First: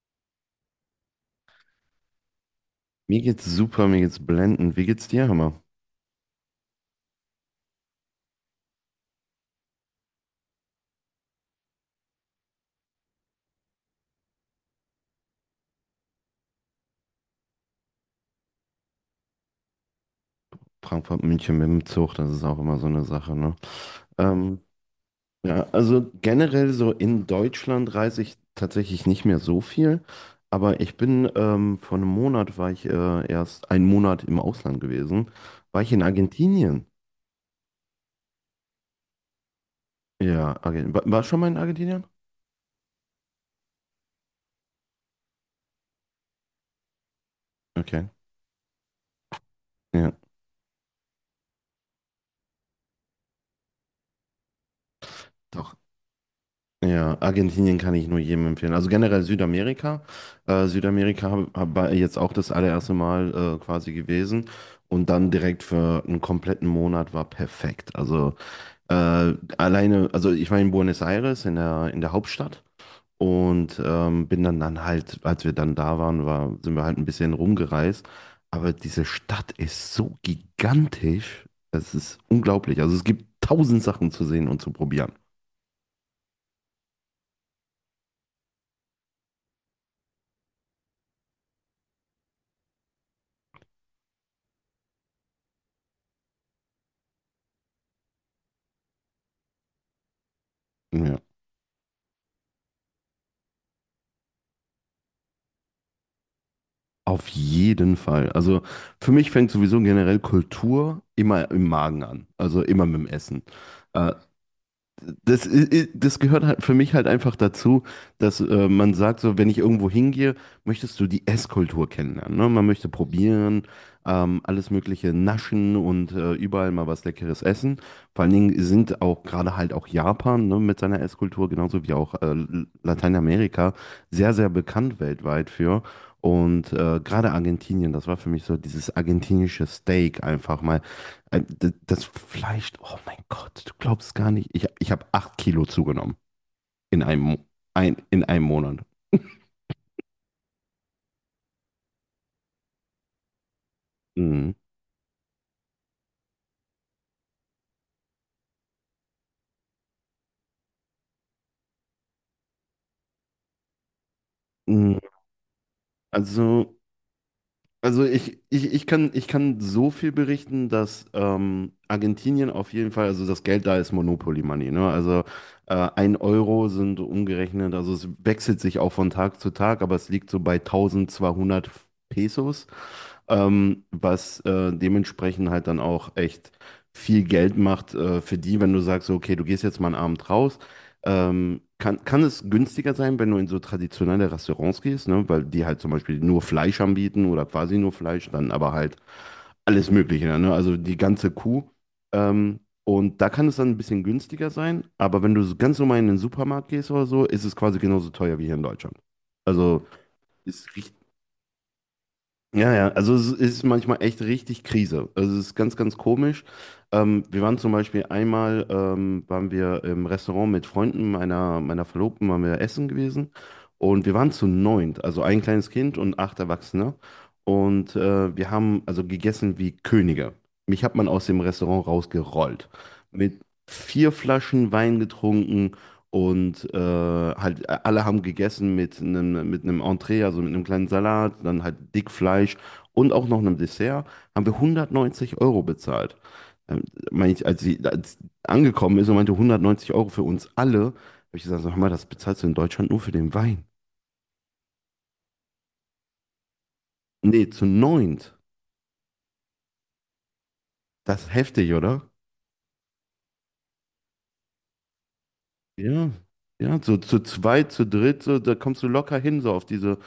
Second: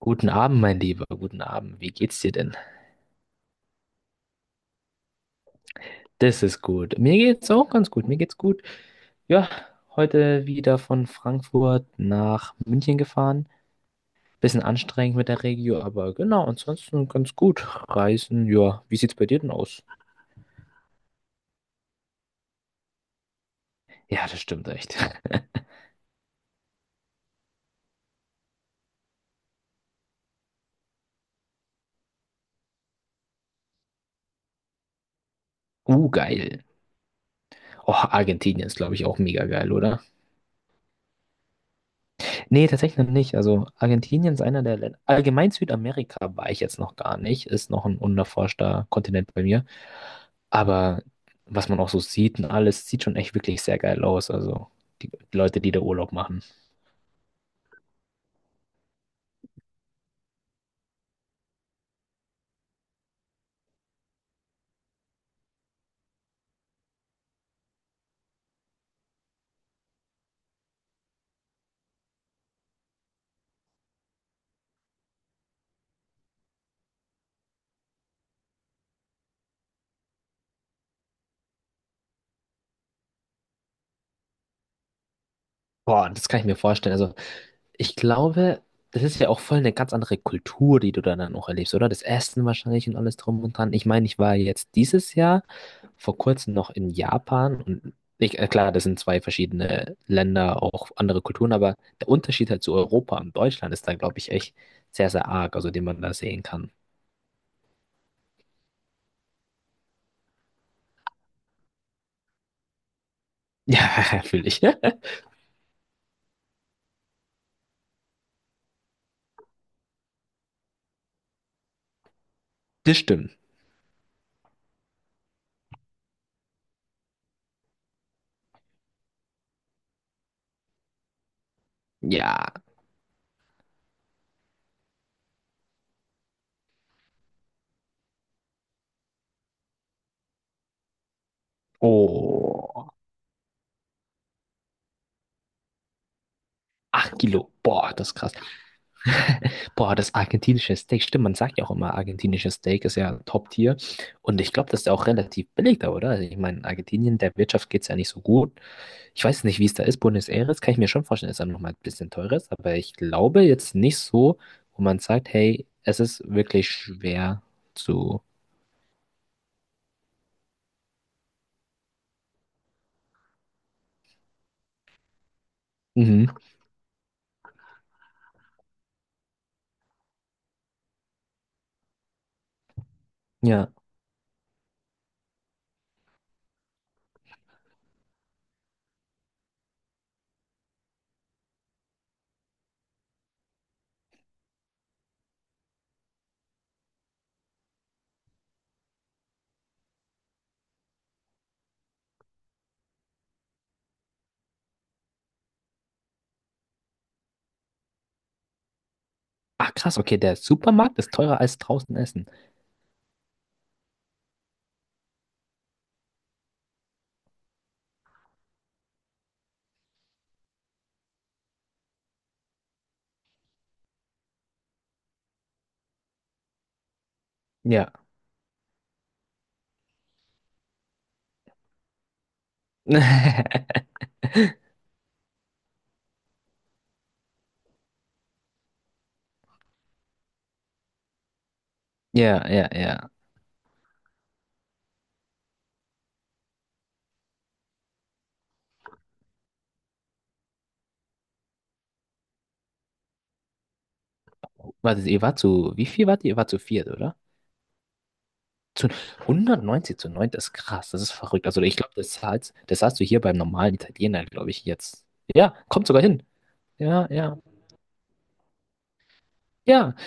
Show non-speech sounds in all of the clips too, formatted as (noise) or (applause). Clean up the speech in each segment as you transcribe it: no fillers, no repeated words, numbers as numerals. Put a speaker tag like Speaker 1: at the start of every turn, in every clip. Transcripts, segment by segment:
Speaker 1: Guten Abend, mein Lieber. Guten Abend. Wie geht's dir denn?
Speaker 2: Mir geht's super, mir geht's blendend. Wie geht's dir, Hammer?
Speaker 1: Das ist gut. Mir geht's auch ganz gut. Mir geht's gut. Ja, heute wieder von Frankfurt nach München gefahren. Bisschen anstrengend mit der Regio, aber genau, ansonsten ganz gut. Reisen, ja. Wie sieht's bei dir denn aus?
Speaker 2: Frankfurt, München mit dem Zug, das ist auch immer so eine Sache, ne?
Speaker 1: Ja, das
Speaker 2: Ähm,
Speaker 1: stimmt echt. (laughs)
Speaker 2: ja, also generell so in Deutschland reise ich tatsächlich nicht mehr so viel, aber ich bin vor einem Monat war ich erst einen Monat im Ausland gewesen, war ich in
Speaker 1: Geil.
Speaker 2: Argentinien.
Speaker 1: Oh, Argentinien ist, glaube ich, auch mega geil, oder?
Speaker 2: Ja, Argentinien. War schon mal in Argentinien?
Speaker 1: Nee, tatsächlich noch nicht. Also Argentinien ist einer der Länder. Allgemein Südamerika war ich jetzt noch gar nicht. Ist noch ein
Speaker 2: Okay.
Speaker 1: unerforschter Kontinent bei mir.
Speaker 2: Ja.
Speaker 1: Aber was man auch so sieht und alles, sieht schon echt wirklich sehr geil aus. Also die Leute, die
Speaker 2: Doch.
Speaker 1: da Urlaub machen.
Speaker 2: Ja, Argentinien kann ich nur jedem empfehlen. Also generell Südamerika. Südamerika war jetzt auch das allererste Mal quasi gewesen. Und dann direkt für einen kompletten Monat war perfekt. Also alleine, also ich war in Buenos Aires, in der Hauptstadt. Und bin dann, dann halt, als wir dann da waren, sind wir halt ein bisschen rumgereist. Aber diese Stadt ist so gigantisch. Es ist unglaublich. Also es gibt tausend Sachen zu sehen und zu probieren.
Speaker 1: Boah, das kann ich mir vorstellen. Also ich glaube, das ist ja auch voll eine ganz andere Kultur, die du da dann auch erlebst, oder? Das Essen wahrscheinlich und alles drum und dran. Ich meine, ich war jetzt dieses Jahr vor kurzem noch in Japan und ich, klar, das sind zwei verschiedene Länder, auch
Speaker 2: Ja.
Speaker 1: andere Kulturen, aber der Unterschied halt zu Europa und Deutschland ist da, glaube ich, echt sehr, sehr arg, also den man da sehen kann. (laughs)
Speaker 2: Auf jeden Fall. Also für mich fängt sowieso generell Kultur immer im Magen an, also immer mit dem Essen. Äh,
Speaker 1: Ja, fühle ich. (laughs)
Speaker 2: Das gehört halt für mich halt einfach dazu, dass man sagt, so, wenn ich irgendwo hingehe, möchtest du die Esskultur kennenlernen. Ne? Man möchte
Speaker 1: Das stimmt.
Speaker 2: probieren, alles Mögliche naschen und überall mal was Leckeres essen. Vor allen Dingen sind auch gerade halt auch Japan ne, mit seiner Esskultur, genauso wie auch
Speaker 1: Ja.
Speaker 2: Lateinamerika, sehr, sehr bekannt weltweit für. Und gerade Argentinien, das war für mich so dieses argentinische Steak einfach mal. Das Fleisch,
Speaker 1: Oh,
Speaker 2: oh mein Gott, du glaubst gar nicht. Ich habe 8 Kilo zugenommen in
Speaker 1: acht
Speaker 2: einem, Mo-
Speaker 1: Kilo. Boah,
Speaker 2: ein,
Speaker 1: das ist
Speaker 2: in
Speaker 1: krass.
Speaker 2: einem Monat.
Speaker 1: Boah, das argentinische Steak, stimmt, man sagt ja auch immer, argentinisches Steak ist ja Top-Tier. Und ich
Speaker 2: Mhm.
Speaker 1: glaube, das ist ja auch relativ billig da, oder? Also ich meine, Argentinien, der Wirtschaft geht es ja nicht so gut. Ich weiß nicht, wie es da ist. Buenos Aires kann ich mir schon vorstellen, ist dann nochmal ein bisschen teurer, ist, aber ich glaube jetzt nicht so, wo man
Speaker 2: Mhm.
Speaker 1: sagt, hey, es ist wirklich
Speaker 2: Also,
Speaker 1: schwer
Speaker 2: also
Speaker 1: zu.
Speaker 2: ich kann so viel berichten, dass Argentinien auf jeden Fall, also das Geld da ist Monopoly Money, ne? Also ein
Speaker 1: Mhm.
Speaker 2: Euro sind umgerechnet, also es wechselt sich auch von Tag zu Tag, aber es liegt so bei 1.200 Pesos,
Speaker 1: Ja.
Speaker 2: was dementsprechend halt dann auch echt viel Geld macht für die, wenn du sagst, so, okay, du gehst jetzt mal einen Abend raus. Kann es günstiger sein, wenn du in so traditionelle Restaurants gehst, ne? Weil die halt zum Beispiel nur Fleisch anbieten oder quasi nur Fleisch, dann aber halt alles Mögliche, ne? Also die ganze Kuh. Ähm, und da kann es dann ein bisschen günstiger sein, aber wenn du so ganz normal in den Supermarkt gehst oder so, ist es quasi genauso teuer wie hier in Deutschland.
Speaker 1: Ach
Speaker 2: Also
Speaker 1: krass, okay, der
Speaker 2: ist richtig.
Speaker 1: Supermarkt ist teurer als draußen essen.
Speaker 2: Ja, ja, also es ist manchmal echt richtig Krise. Also es ist ganz, ganz komisch. Wir waren zum Beispiel einmal, waren wir im Restaurant mit Freunden meiner Verlobten, waren wir essen gewesen. Und wir waren zu neunt, also ein kleines Kind und acht Erwachsene.
Speaker 1: Ja.
Speaker 2: Und wir haben also gegessen wie Könige. Mich hat man aus dem Restaurant rausgerollt. Mit
Speaker 1: (laughs)
Speaker 2: vier Flaschen Wein getrunken, und halt alle haben gegessen mit einem Entree, also mit einem kleinen Salat, dann halt
Speaker 1: Ja,
Speaker 2: Dickfleisch
Speaker 1: ja, ja.
Speaker 2: und auch noch einem Dessert, haben wir 190 € bezahlt. Ähm, Meine ich, als sie angekommen ist und meinte 190 € für uns alle, habe ich gesagt, sag mal, das bezahlst du in Deutschland nur für den Wein.
Speaker 1: Warte, ihr wart zu, wie viel wart ihr? Ihr wart zu viert, oder?
Speaker 2: Nee, zu neunt.
Speaker 1: 190 zu 9, das ist krass, das ist
Speaker 2: Das ist
Speaker 1: verrückt. Also
Speaker 2: heftig,
Speaker 1: ich glaube,
Speaker 2: oder?
Speaker 1: das zahlst du hier beim normalen Italiener, glaube ich, jetzt. Ja, kommt sogar
Speaker 2: Ja,
Speaker 1: hin.
Speaker 2: ja, so
Speaker 1: Ja,
Speaker 2: zu
Speaker 1: ja,
Speaker 2: zweit, zu dritt, so, da kommst du locker hin,
Speaker 1: ja.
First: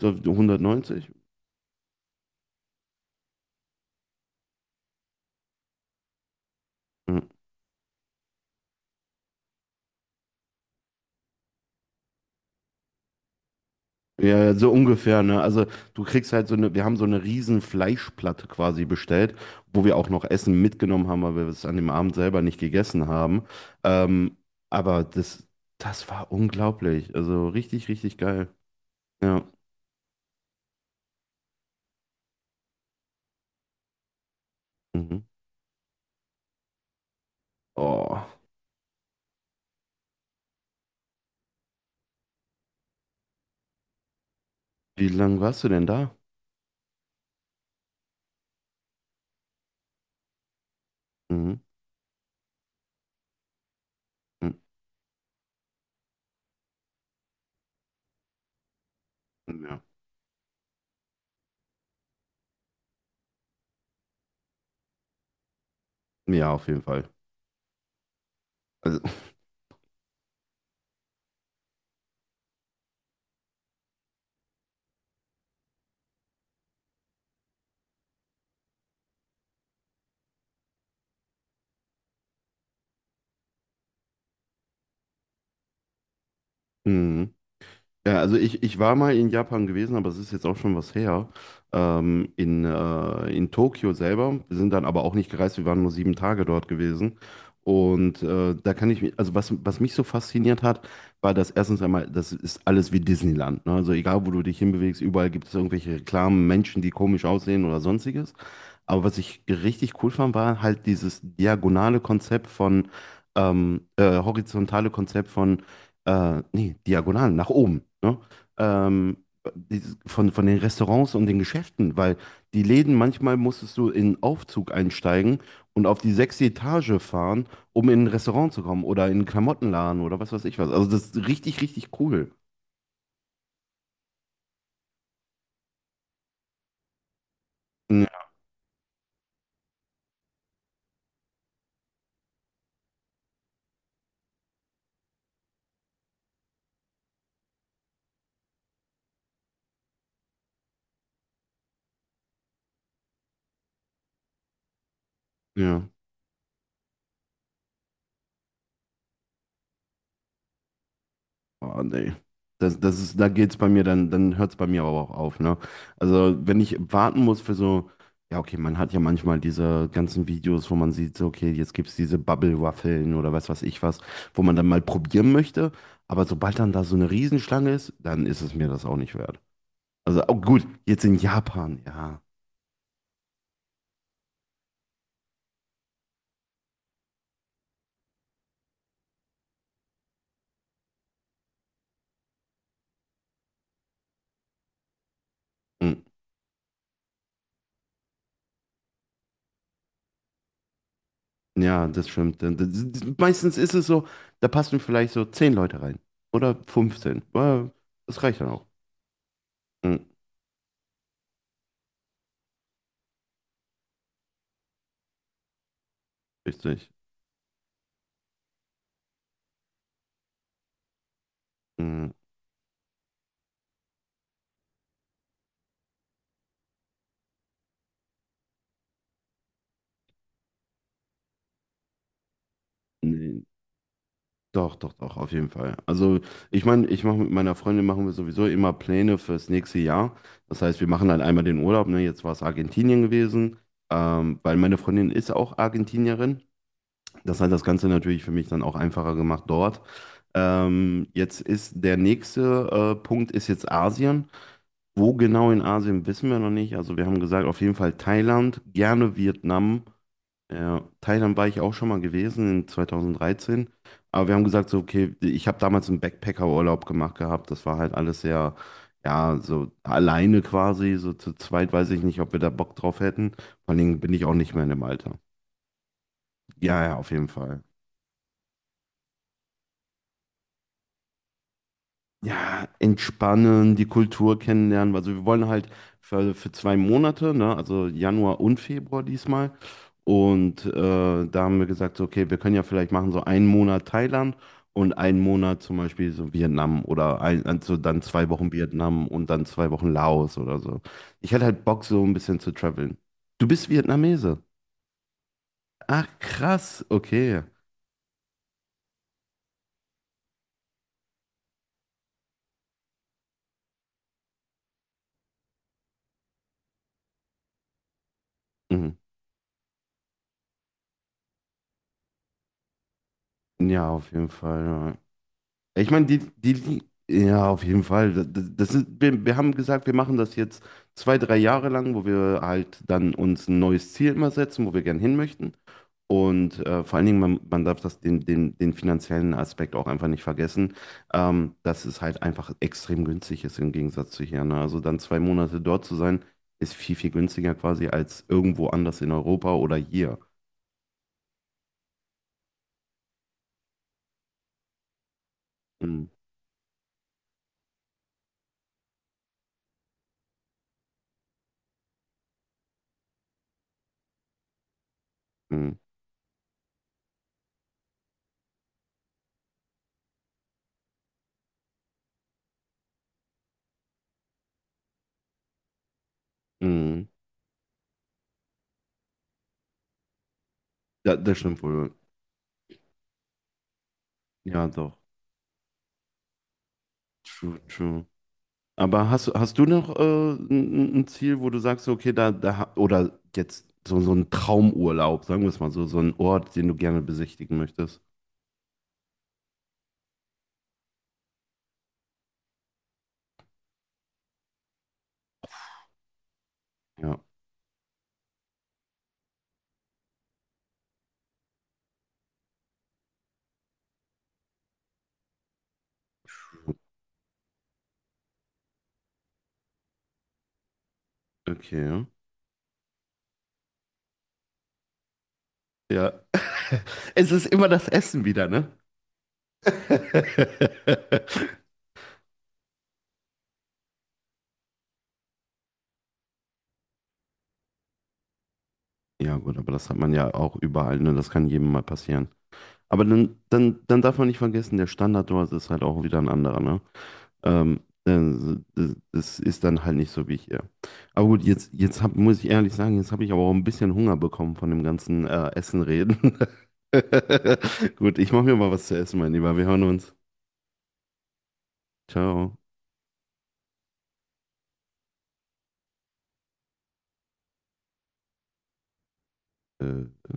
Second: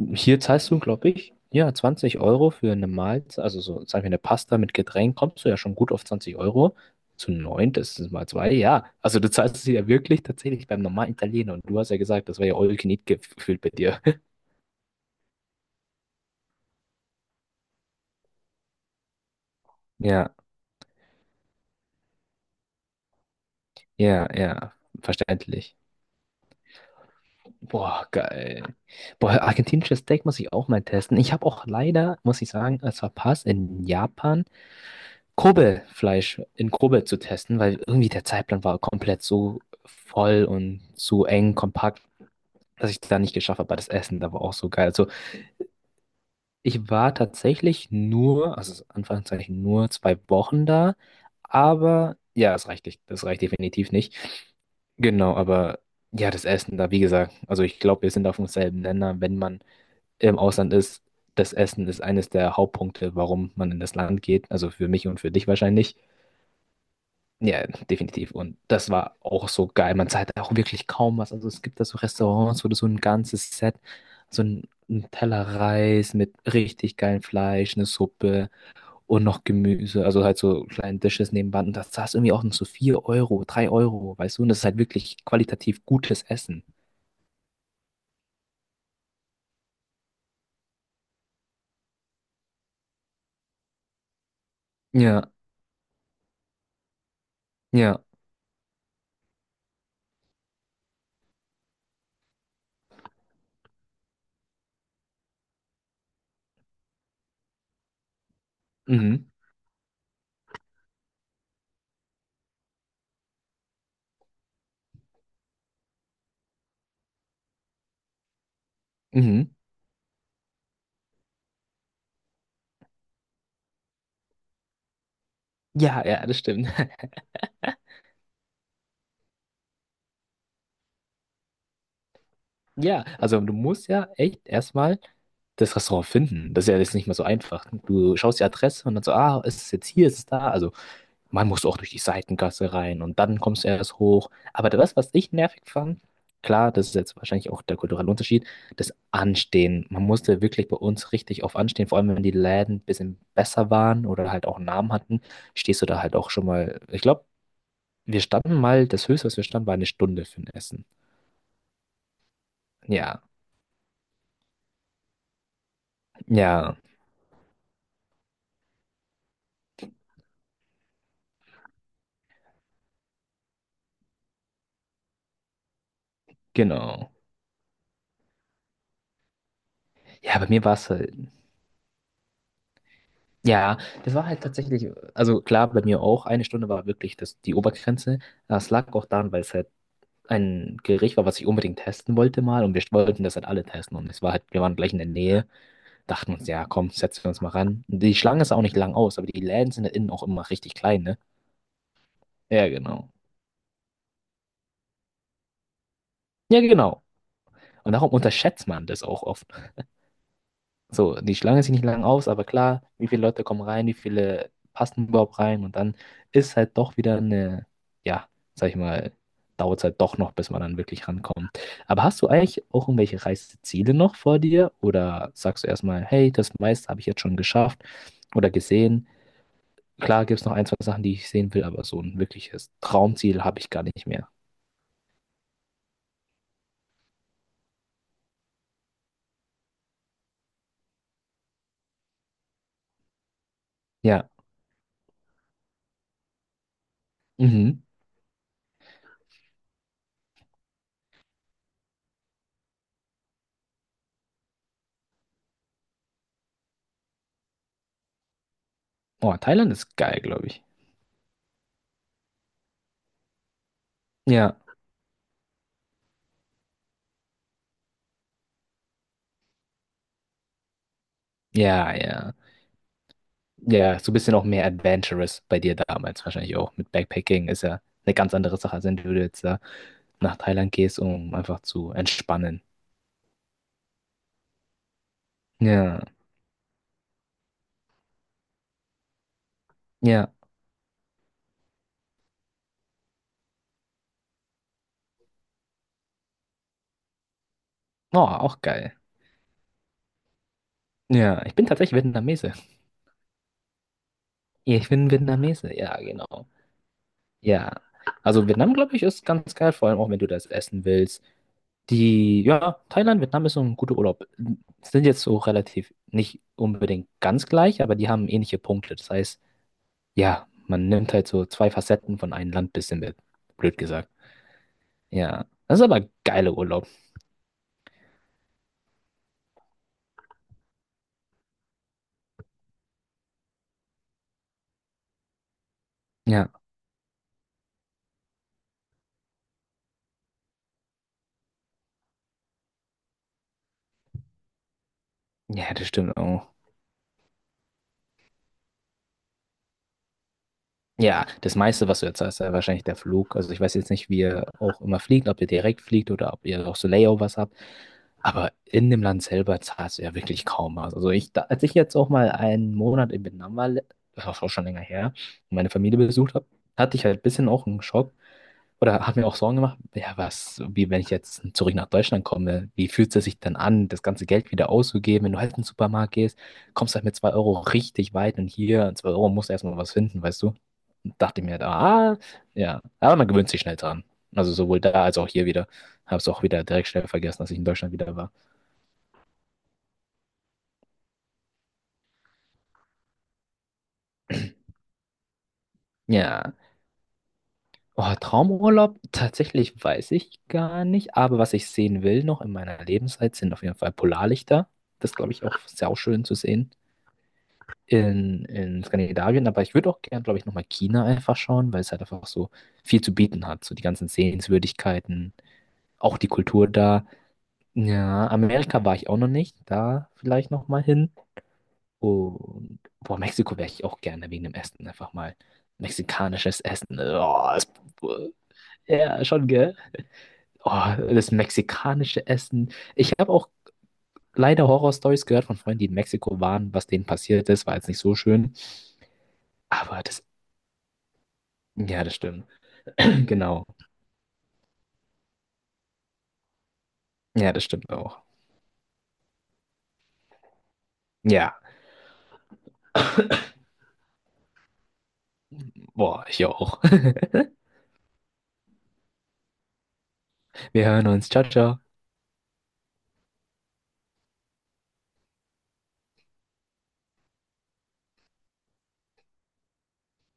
Speaker 2: so auf die
Speaker 1: Hier zahlst du,
Speaker 2: 190.
Speaker 1: glaube ich, ja, 20 € für eine Mahlzeit, also so, sagen wir, eine Pasta mit Getränk, kommst du ja schon gut auf 20 Euro. Zu 9, das ist mal 2. Ja. Also du zahlst es ja wirklich tatsächlich beim normalen Italiener. Und du hast ja gesagt, das war ja all you can eat gefühlt bei dir. (laughs)
Speaker 2: Ja, ja, so ungefähr, ne? Also du kriegst halt so eine, wir haben so eine riesen Fleischplatte quasi bestellt, wo wir auch noch
Speaker 1: Ja,
Speaker 2: Essen mitgenommen haben, weil wir es an dem Abend selber nicht gegessen haben.
Speaker 1: ja,
Speaker 2: Ähm,
Speaker 1: ja,
Speaker 2: aber das,
Speaker 1: verständlich.
Speaker 2: das war unglaublich. Also richtig,
Speaker 1: Boah,
Speaker 2: richtig geil.
Speaker 1: geil. Boah,
Speaker 2: Ja.
Speaker 1: argentinisches Steak muss ich auch mal testen. Ich habe auch leider, muss ich sagen, es verpasst, in Japan
Speaker 2: Mhm.
Speaker 1: Kobe-Fleisch in Kobe zu testen, weil irgendwie der
Speaker 2: Oh,
Speaker 1: Zeitplan war komplett so voll und so eng, kompakt, dass ich da nicht geschafft habe. Aber das Essen da war auch so geil. Also
Speaker 2: wie lange warst du denn da?
Speaker 1: ich war tatsächlich nur, also Anführungszeichen nur 2 Wochen da,
Speaker 2: Mhm.
Speaker 1: aber ja, es reicht nicht. Das reicht definitiv nicht.
Speaker 2: Mhm.
Speaker 1: Genau, aber ja, das Essen da, wie gesagt, also ich glaube, wir sind auf demselben Nenner, wenn man
Speaker 2: Ja.
Speaker 1: im Ausland ist, das Essen ist eines der Hauptpunkte, warum man in das Land geht. Also für mich und für dich wahrscheinlich.
Speaker 2: Ja, auf jeden Fall.
Speaker 1: Ja, definitiv. Und das
Speaker 2: Also,
Speaker 1: war auch so geil. Man zahlt auch wirklich kaum was. Also es gibt da so Restaurants, wo du so ein ganzes Set, so ein Teller Reis mit richtig geilem Fleisch, eine Suppe und noch Gemüse. Also halt so kleine Dishes nebenbei. Und das zahlst du irgendwie auch noch so 4 Euro, 3 Euro, weißt du? Und das ist halt wirklich qualitativ gutes Essen.
Speaker 2: (laughs) mhm. Ja, also ich war mal in Japan gewesen, aber es ist jetzt auch schon was her. In Tokio selber. Wir sind dann aber auch nicht
Speaker 1: Ja,
Speaker 2: gereist, wir waren nur 7 Tage dort gewesen.
Speaker 1: ja.
Speaker 2: Und da kann ich mich, also was mich so fasziniert hat, war das erstens einmal, das ist alles wie Disneyland. Ne? Also egal, wo du dich hinbewegst, überall gibt es irgendwelche Reklamen, Menschen, die komisch aussehen oder sonstiges. Aber was
Speaker 1: Mhm.
Speaker 2: ich richtig cool fand, war halt dieses diagonale Konzept von, horizontale Konzept von, nee, diagonal, nach oben, ne? Ähm,
Speaker 1: Mhm.
Speaker 2: von den Restaurants und den Geschäften, weil die Läden, manchmal musstest du in einen Aufzug einsteigen und auf
Speaker 1: Ja,
Speaker 2: die
Speaker 1: ja, das
Speaker 2: sechste
Speaker 1: stimmt.
Speaker 2: Etage fahren, um in ein Restaurant zu kommen oder in einen Klamottenladen oder was weiß ich was. Also das ist richtig, richtig cool.
Speaker 1: Ja, also du musst ja echt erstmal das Restaurant finden. Das ist ja jetzt nicht mehr so einfach. Du
Speaker 2: Ja.
Speaker 1: schaust die Adresse und dann so, ah, ist es jetzt hier, ist es da? Also man muss auch durch die Seitengasse rein und dann kommst du erst hoch. Aber das, was ich nervig fand, klar, das ist jetzt wahrscheinlich auch der kulturelle Unterschied, das Anstehen. Man musste wirklich bei uns richtig auf Anstehen, vor allem wenn die Läden ein bisschen besser waren oder halt auch einen Namen hatten, stehst du
Speaker 2: Ja.
Speaker 1: da halt auch schon mal. Ich glaube, wir standen mal, das Höchste, was wir standen, war eine Stunde für ein Essen.
Speaker 2: Oh, nee.
Speaker 1: Ja,
Speaker 2: Da geht's bei mir, dann hört's bei mir aber auch auf, ne? Also, wenn ich
Speaker 1: ja,
Speaker 2: warten muss für so, ja, okay, man hat ja manchmal diese ganzen Videos, wo man sieht, so, okay, jetzt gibt's diese Bubble-Waffeln oder was weiß ich was, wo man dann mal probieren möchte, aber sobald dann da so eine
Speaker 1: genau.
Speaker 2: Riesenschlange ist, dann ist es mir das auch nicht wert. Also, oh,
Speaker 1: Ja, bei mir
Speaker 2: gut,
Speaker 1: war es
Speaker 2: jetzt
Speaker 1: halt,
Speaker 2: in Japan, ja.
Speaker 1: ja, das war halt tatsächlich, also klar, bei mir auch, eine Stunde war wirklich das, die Obergrenze. Das lag auch daran, weil es halt ein Gericht war, was ich unbedingt testen wollte mal und wir wollten das halt alle testen und es war halt, wir waren gleich in der Nähe,
Speaker 2: Mm.
Speaker 1: dachten uns, ja, komm, setzen wir uns mal ran. Und die Schlange ist auch nicht lang aus, aber die Läden sind halt innen auch immer richtig klein, ne?
Speaker 2: Ja, das stimmt.
Speaker 1: Ja, genau.
Speaker 2: Meistens ist es so, da passen vielleicht so 10 Leute rein. Oder
Speaker 1: Ja, genau.
Speaker 2: 15. Ja,
Speaker 1: Und darum
Speaker 2: das reicht dann auch.
Speaker 1: unterschätzt man das auch oft.
Speaker 2: Mm.
Speaker 1: So, die Schlange sieht nicht lang aus, aber klar, wie viele Leute kommen rein, wie viele passen überhaupt rein und dann ist halt
Speaker 2: Richtig.
Speaker 1: doch wieder eine, ja, sag ich mal, dauert es halt doch noch, bis man dann wirklich rankommt. Aber
Speaker 2: Mm.
Speaker 1: hast du eigentlich auch irgendwelche Reiseziele noch vor dir oder sagst du erstmal, hey, das meiste habe ich jetzt schon geschafft oder gesehen? Klar gibt es noch ein, zwei Sachen, die ich sehen will, aber so ein wirkliches
Speaker 2: Nee,
Speaker 1: Traumziel habe ich gar nicht mehr.
Speaker 2: doch, doch, doch, auf jeden Fall. Also, ich meine, ich mache mit meiner Freundin machen wir sowieso immer Pläne fürs nächste Jahr. Das heißt, wir machen dann einmal den Urlaub, ne? Jetzt war es Argentinien gewesen,
Speaker 1: Ja,
Speaker 2: weil meine Freundin ist auch Argentinierin. Das hat das
Speaker 1: mhm.
Speaker 2: Ganze natürlich für mich dann auch einfacher gemacht dort. Jetzt ist der nächste Punkt ist jetzt Asien. Wo genau in Asien wissen wir noch nicht. Also wir haben gesagt, auf jeden Fall Thailand, gerne
Speaker 1: Oh, Thailand
Speaker 2: Vietnam.
Speaker 1: ist geil, glaube ich.
Speaker 2: Ja, Thailand war ich auch schon mal gewesen in 2013. Aber wir haben
Speaker 1: Ja,
Speaker 2: gesagt, so, okay, ich habe damals einen Backpacker-Urlaub gemacht gehabt. Das war halt alles sehr, ja, so alleine quasi. So zu zweit weiß
Speaker 1: ja,
Speaker 2: ich nicht, ob
Speaker 1: ja.
Speaker 2: wir da Bock drauf hätten. Vor allen
Speaker 1: Ja,
Speaker 2: Dingen
Speaker 1: so
Speaker 2: bin
Speaker 1: ein
Speaker 2: ich auch
Speaker 1: bisschen auch
Speaker 2: nicht mehr
Speaker 1: mehr
Speaker 2: in dem Alter.
Speaker 1: adventurous bei dir damals wahrscheinlich auch.
Speaker 2: Ja,
Speaker 1: Mit
Speaker 2: ja, auf jeden
Speaker 1: Backpacking
Speaker 2: Fall.
Speaker 1: ist ja eine ganz andere Sache, als wenn du jetzt da nach Thailand gehst, um einfach zu entspannen.
Speaker 2: Ja, entspannen, die Kultur kennenlernen. Also wir wollen halt
Speaker 1: Ja,
Speaker 2: für 2 Monate, ne, also Januar und Februar diesmal.
Speaker 1: ja.
Speaker 2: Und da haben wir gesagt, so, okay, wir können ja vielleicht machen so einen Monat Thailand und einen Monat zum Beispiel so Vietnam oder also dann
Speaker 1: Oh,
Speaker 2: 2 Wochen
Speaker 1: auch geil.
Speaker 2: Vietnam und dann 2 Wochen Laos oder so. Ich
Speaker 1: Ja,
Speaker 2: hätte
Speaker 1: ich
Speaker 2: halt
Speaker 1: bin
Speaker 2: Bock,
Speaker 1: tatsächlich
Speaker 2: so ein bisschen zu
Speaker 1: Vietnamese.
Speaker 2: traveln. Du bist Vietnamese.
Speaker 1: Ja, ich bin Vietnamese. Ja,
Speaker 2: Ach,
Speaker 1: genau.
Speaker 2: krass, okay.
Speaker 1: Ja. Also Vietnam, glaube ich, ist ganz geil, vor allem auch, wenn du das essen willst. Ja, Thailand, Vietnam ist so ein guter Urlaub. Sind jetzt so relativ nicht unbedingt ganz gleich, aber die haben ähnliche Punkte.
Speaker 2: Mhm.
Speaker 1: Das heißt, ja, man nimmt halt so zwei Facetten von einem Land bisschen mit. Blöd
Speaker 2: Ja,
Speaker 1: gesagt.
Speaker 2: auf jeden Fall. Ja.
Speaker 1: Ja, das ist
Speaker 2: Ich meine,
Speaker 1: aber geiler Urlaub.
Speaker 2: ja, auf jeden Fall. Wir haben gesagt, wir machen das jetzt zwei, drei Jahre lang, wo wir halt dann uns ein neues Ziel immer setzen, wo wir gern hin möchten.
Speaker 1: Ja,
Speaker 2: Und vor allen Dingen, man darf das den finanziellen Aspekt auch einfach nicht vergessen, dass es halt einfach extrem günstig ist im Gegensatz zu hier. Ne? Also dann 2 Monate
Speaker 1: ja,
Speaker 2: dort
Speaker 1: das
Speaker 2: zu
Speaker 1: stimmt
Speaker 2: sein,
Speaker 1: auch.
Speaker 2: ist viel, viel günstiger quasi als irgendwo anders in Europa oder hier.
Speaker 1: Ja, das meiste, was du jetzt hast, ist ja wahrscheinlich der Flug. Also ich weiß jetzt nicht, wie ihr auch immer fliegt, ob ihr direkt
Speaker 2: Mhm.
Speaker 1: fliegt oder ob ihr auch so Layovers habt. Aber in dem Land selber zahlst du ja wirklich kaum was. Also ich, als ich jetzt auch mal einen Monat in Vietnam war, das war auch schon länger her, und meine
Speaker 2: Mhm.
Speaker 1: Familie besucht habe, hatte ich halt ein bisschen auch einen Schock, oder hat mir auch Sorgen gemacht, ja, was, wie wenn ich jetzt zurück nach Deutschland komme, wie fühlt es sich dann an, das ganze Geld wieder auszugeben? Wenn du halt in den Supermarkt gehst, kommst halt
Speaker 2: Mhm.
Speaker 1: mit 2 € richtig weit und hier, 2 € musst du erstmal was finden, weißt du? Und
Speaker 2: Ja, das
Speaker 1: dachte mir
Speaker 2: stimmt
Speaker 1: halt,
Speaker 2: wohl.
Speaker 1: ah, ja, aber man gewöhnt sich schnell dran. Also
Speaker 2: Ja,
Speaker 1: sowohl da
Speaker 2: doch.
Speaker 1: als auch hier wieder. Hab's auch wieder direkt schnell vergessen, dass ich
Speaker 2: True,
Speaker 1: in Deutschland
Speaker 2: true.
Speaker 1: wieder war.
Speaker 2: Aber hast du noch ein Ziel, wo du sagst, okay, oder jetzt so, so ein Traumurlaub, sagen wir es mal so, so ein
Speaker 1: Ja.
Speaker 2: Ort, den du gerne besichtigen möchtest?
Speaker 1: Oh, Traumurlaub, tatsächlich weiß ich gar nicht, aber was ich sehen will noch in meiner Lebenszeit sind auf jeden Fall Polarlichter. Das glaube ich auch sehr schön zu sehen
Speaker 2: Ja,
Speaker 1: in Skandinavien, aber ich würde auch gern, glaube ich, nochmal China einfach schauen, weil es halt einfach so viel zu bieten hat. So die ganzen Sehenswürdigkeiten, auch die Kultur da. Ja, Amerika war ich auch noch nicht, da vielleicht nochmal hin.
Speaker 2: okay.
Speaker 1: Und boah, Mexiko wäre ich auch gerne wegen dem Essen einfach mal.
Speaker 2: Ja.
Speaker 1: Mexikanisches
Speaker 2: (laughs)
Speaker 1: Essen.
Speaker 2: Es ist
Speaker 1: Oh, das,
Speaker 2: immer das Essen wieder, ne?
Speaker 1: ja, schon, gell? Oh,
Speaker 2: (laughs)
Speaker 1: das mexikanische Essen. Ich habe auch leider Horror-Stories gehört von Freunden, die in Mexiko waren, was denen passiert ist, war jetzt nicht so schön.
Speaker 2: Ja, gut, aber das hat
Speaker 1: Aber
Speaker 2: man
Speaker 1: das,
Speaker 2: ja auch überall, ne? Das kann jedem mal
Speaker 1: ja, das
Speaker 2: passieren.
Speaker 1: stimmt.
Speaker 2: Aber dann,
Speaker 1: Genau.
Speaker 2: dann, dann darf man nicht vergessen, der Standard dort ist halt auch wieder ein anderer, ne?
Speaker 1: Ja, das stimmt auch.
Speaker 2: Das ist dann halt nicht so wie hier. Aber gut,
Speaker 1: Ja,
Speaker 2: muss ich ehrlich sagen, jetzt habe ich aber auch ein bisschen Hunger bekommen von dem ganzen Essen
Speaker 1: boah,
Speaker 2: reden.
Speaker 1: ich auch. (laughs)
Speaker 2: (laughs) Gut, ich mache mir mal was zu essen, mein Lieber. Wir hören uns.
Speaker 1: Wir hören uns. Ciao, ciao.
Speaker 2: Ciao. Äh.